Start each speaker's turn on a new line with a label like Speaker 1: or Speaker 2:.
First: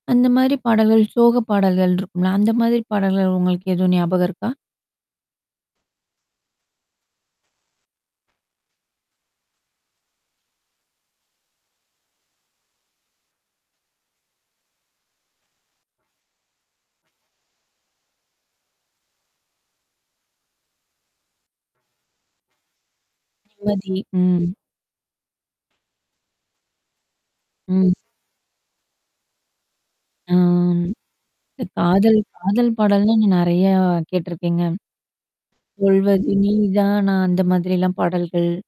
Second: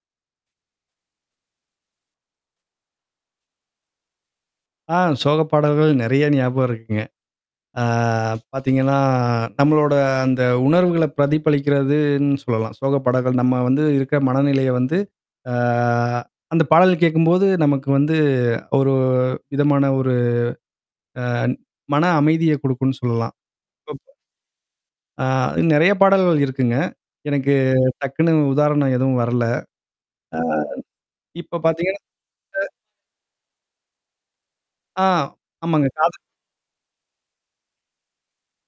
Speaker 1: அந்த மாரி பாடல்கள், சோக பாடல்கள் இருக்கும்ல? அந்த மாதிரி பாடல்கள் உங்களுக்கு எதுவும் ஞாபகம் இருக்கா?
Speaker 2: ஆ, சோக பாடல்கள் நெறைய ஞாபகம் இருக்குங்க. ஆ பாத்தீங்கன்னா, நம்மளோட அந்த உணர்வுகள பிரதிபலிக்கிறதுன்னு சொல்லலாம். சோக படங்கள் நம்ம வந்து இருக்க மனநிலைய வந்து ஆ அந்த பாடல் கேட்கும்போது நமக்கு வந்து, ஒரு விதமான ஒரு அ மன அமைதிய குடுக்கும்னு சொல்லலாம்.
Speaker 1: நிம்மதி.
Speaker 2: பப்
Speaker 1: ம்.
Speaker 2: ஆ நெறைய பாடல்கள் இருக்குங்க. எனக்கு
Speaker 1: ம்.
Speaker 2: டக்குன்னு உதாரணம் எதுவும் வரல. ஆ
Speaker 1: ஆம்.
Speaker 2: இப்ப
Speaker 1: இந்த
Speaker 2: பார்த்தீங்கன்னா,
Speaker 1: காதல்
Speaker 2: அ
Speaker 1: காதல் பாடல்தான் நான் நெறைய கேட்டுருக்கேங்க.
Speaker 2: ஆ, ஆமாங்க. காத
Speaker 1: சொல்வது நீதானா? அந்த மாதிரிலாம் பாடல்கள்.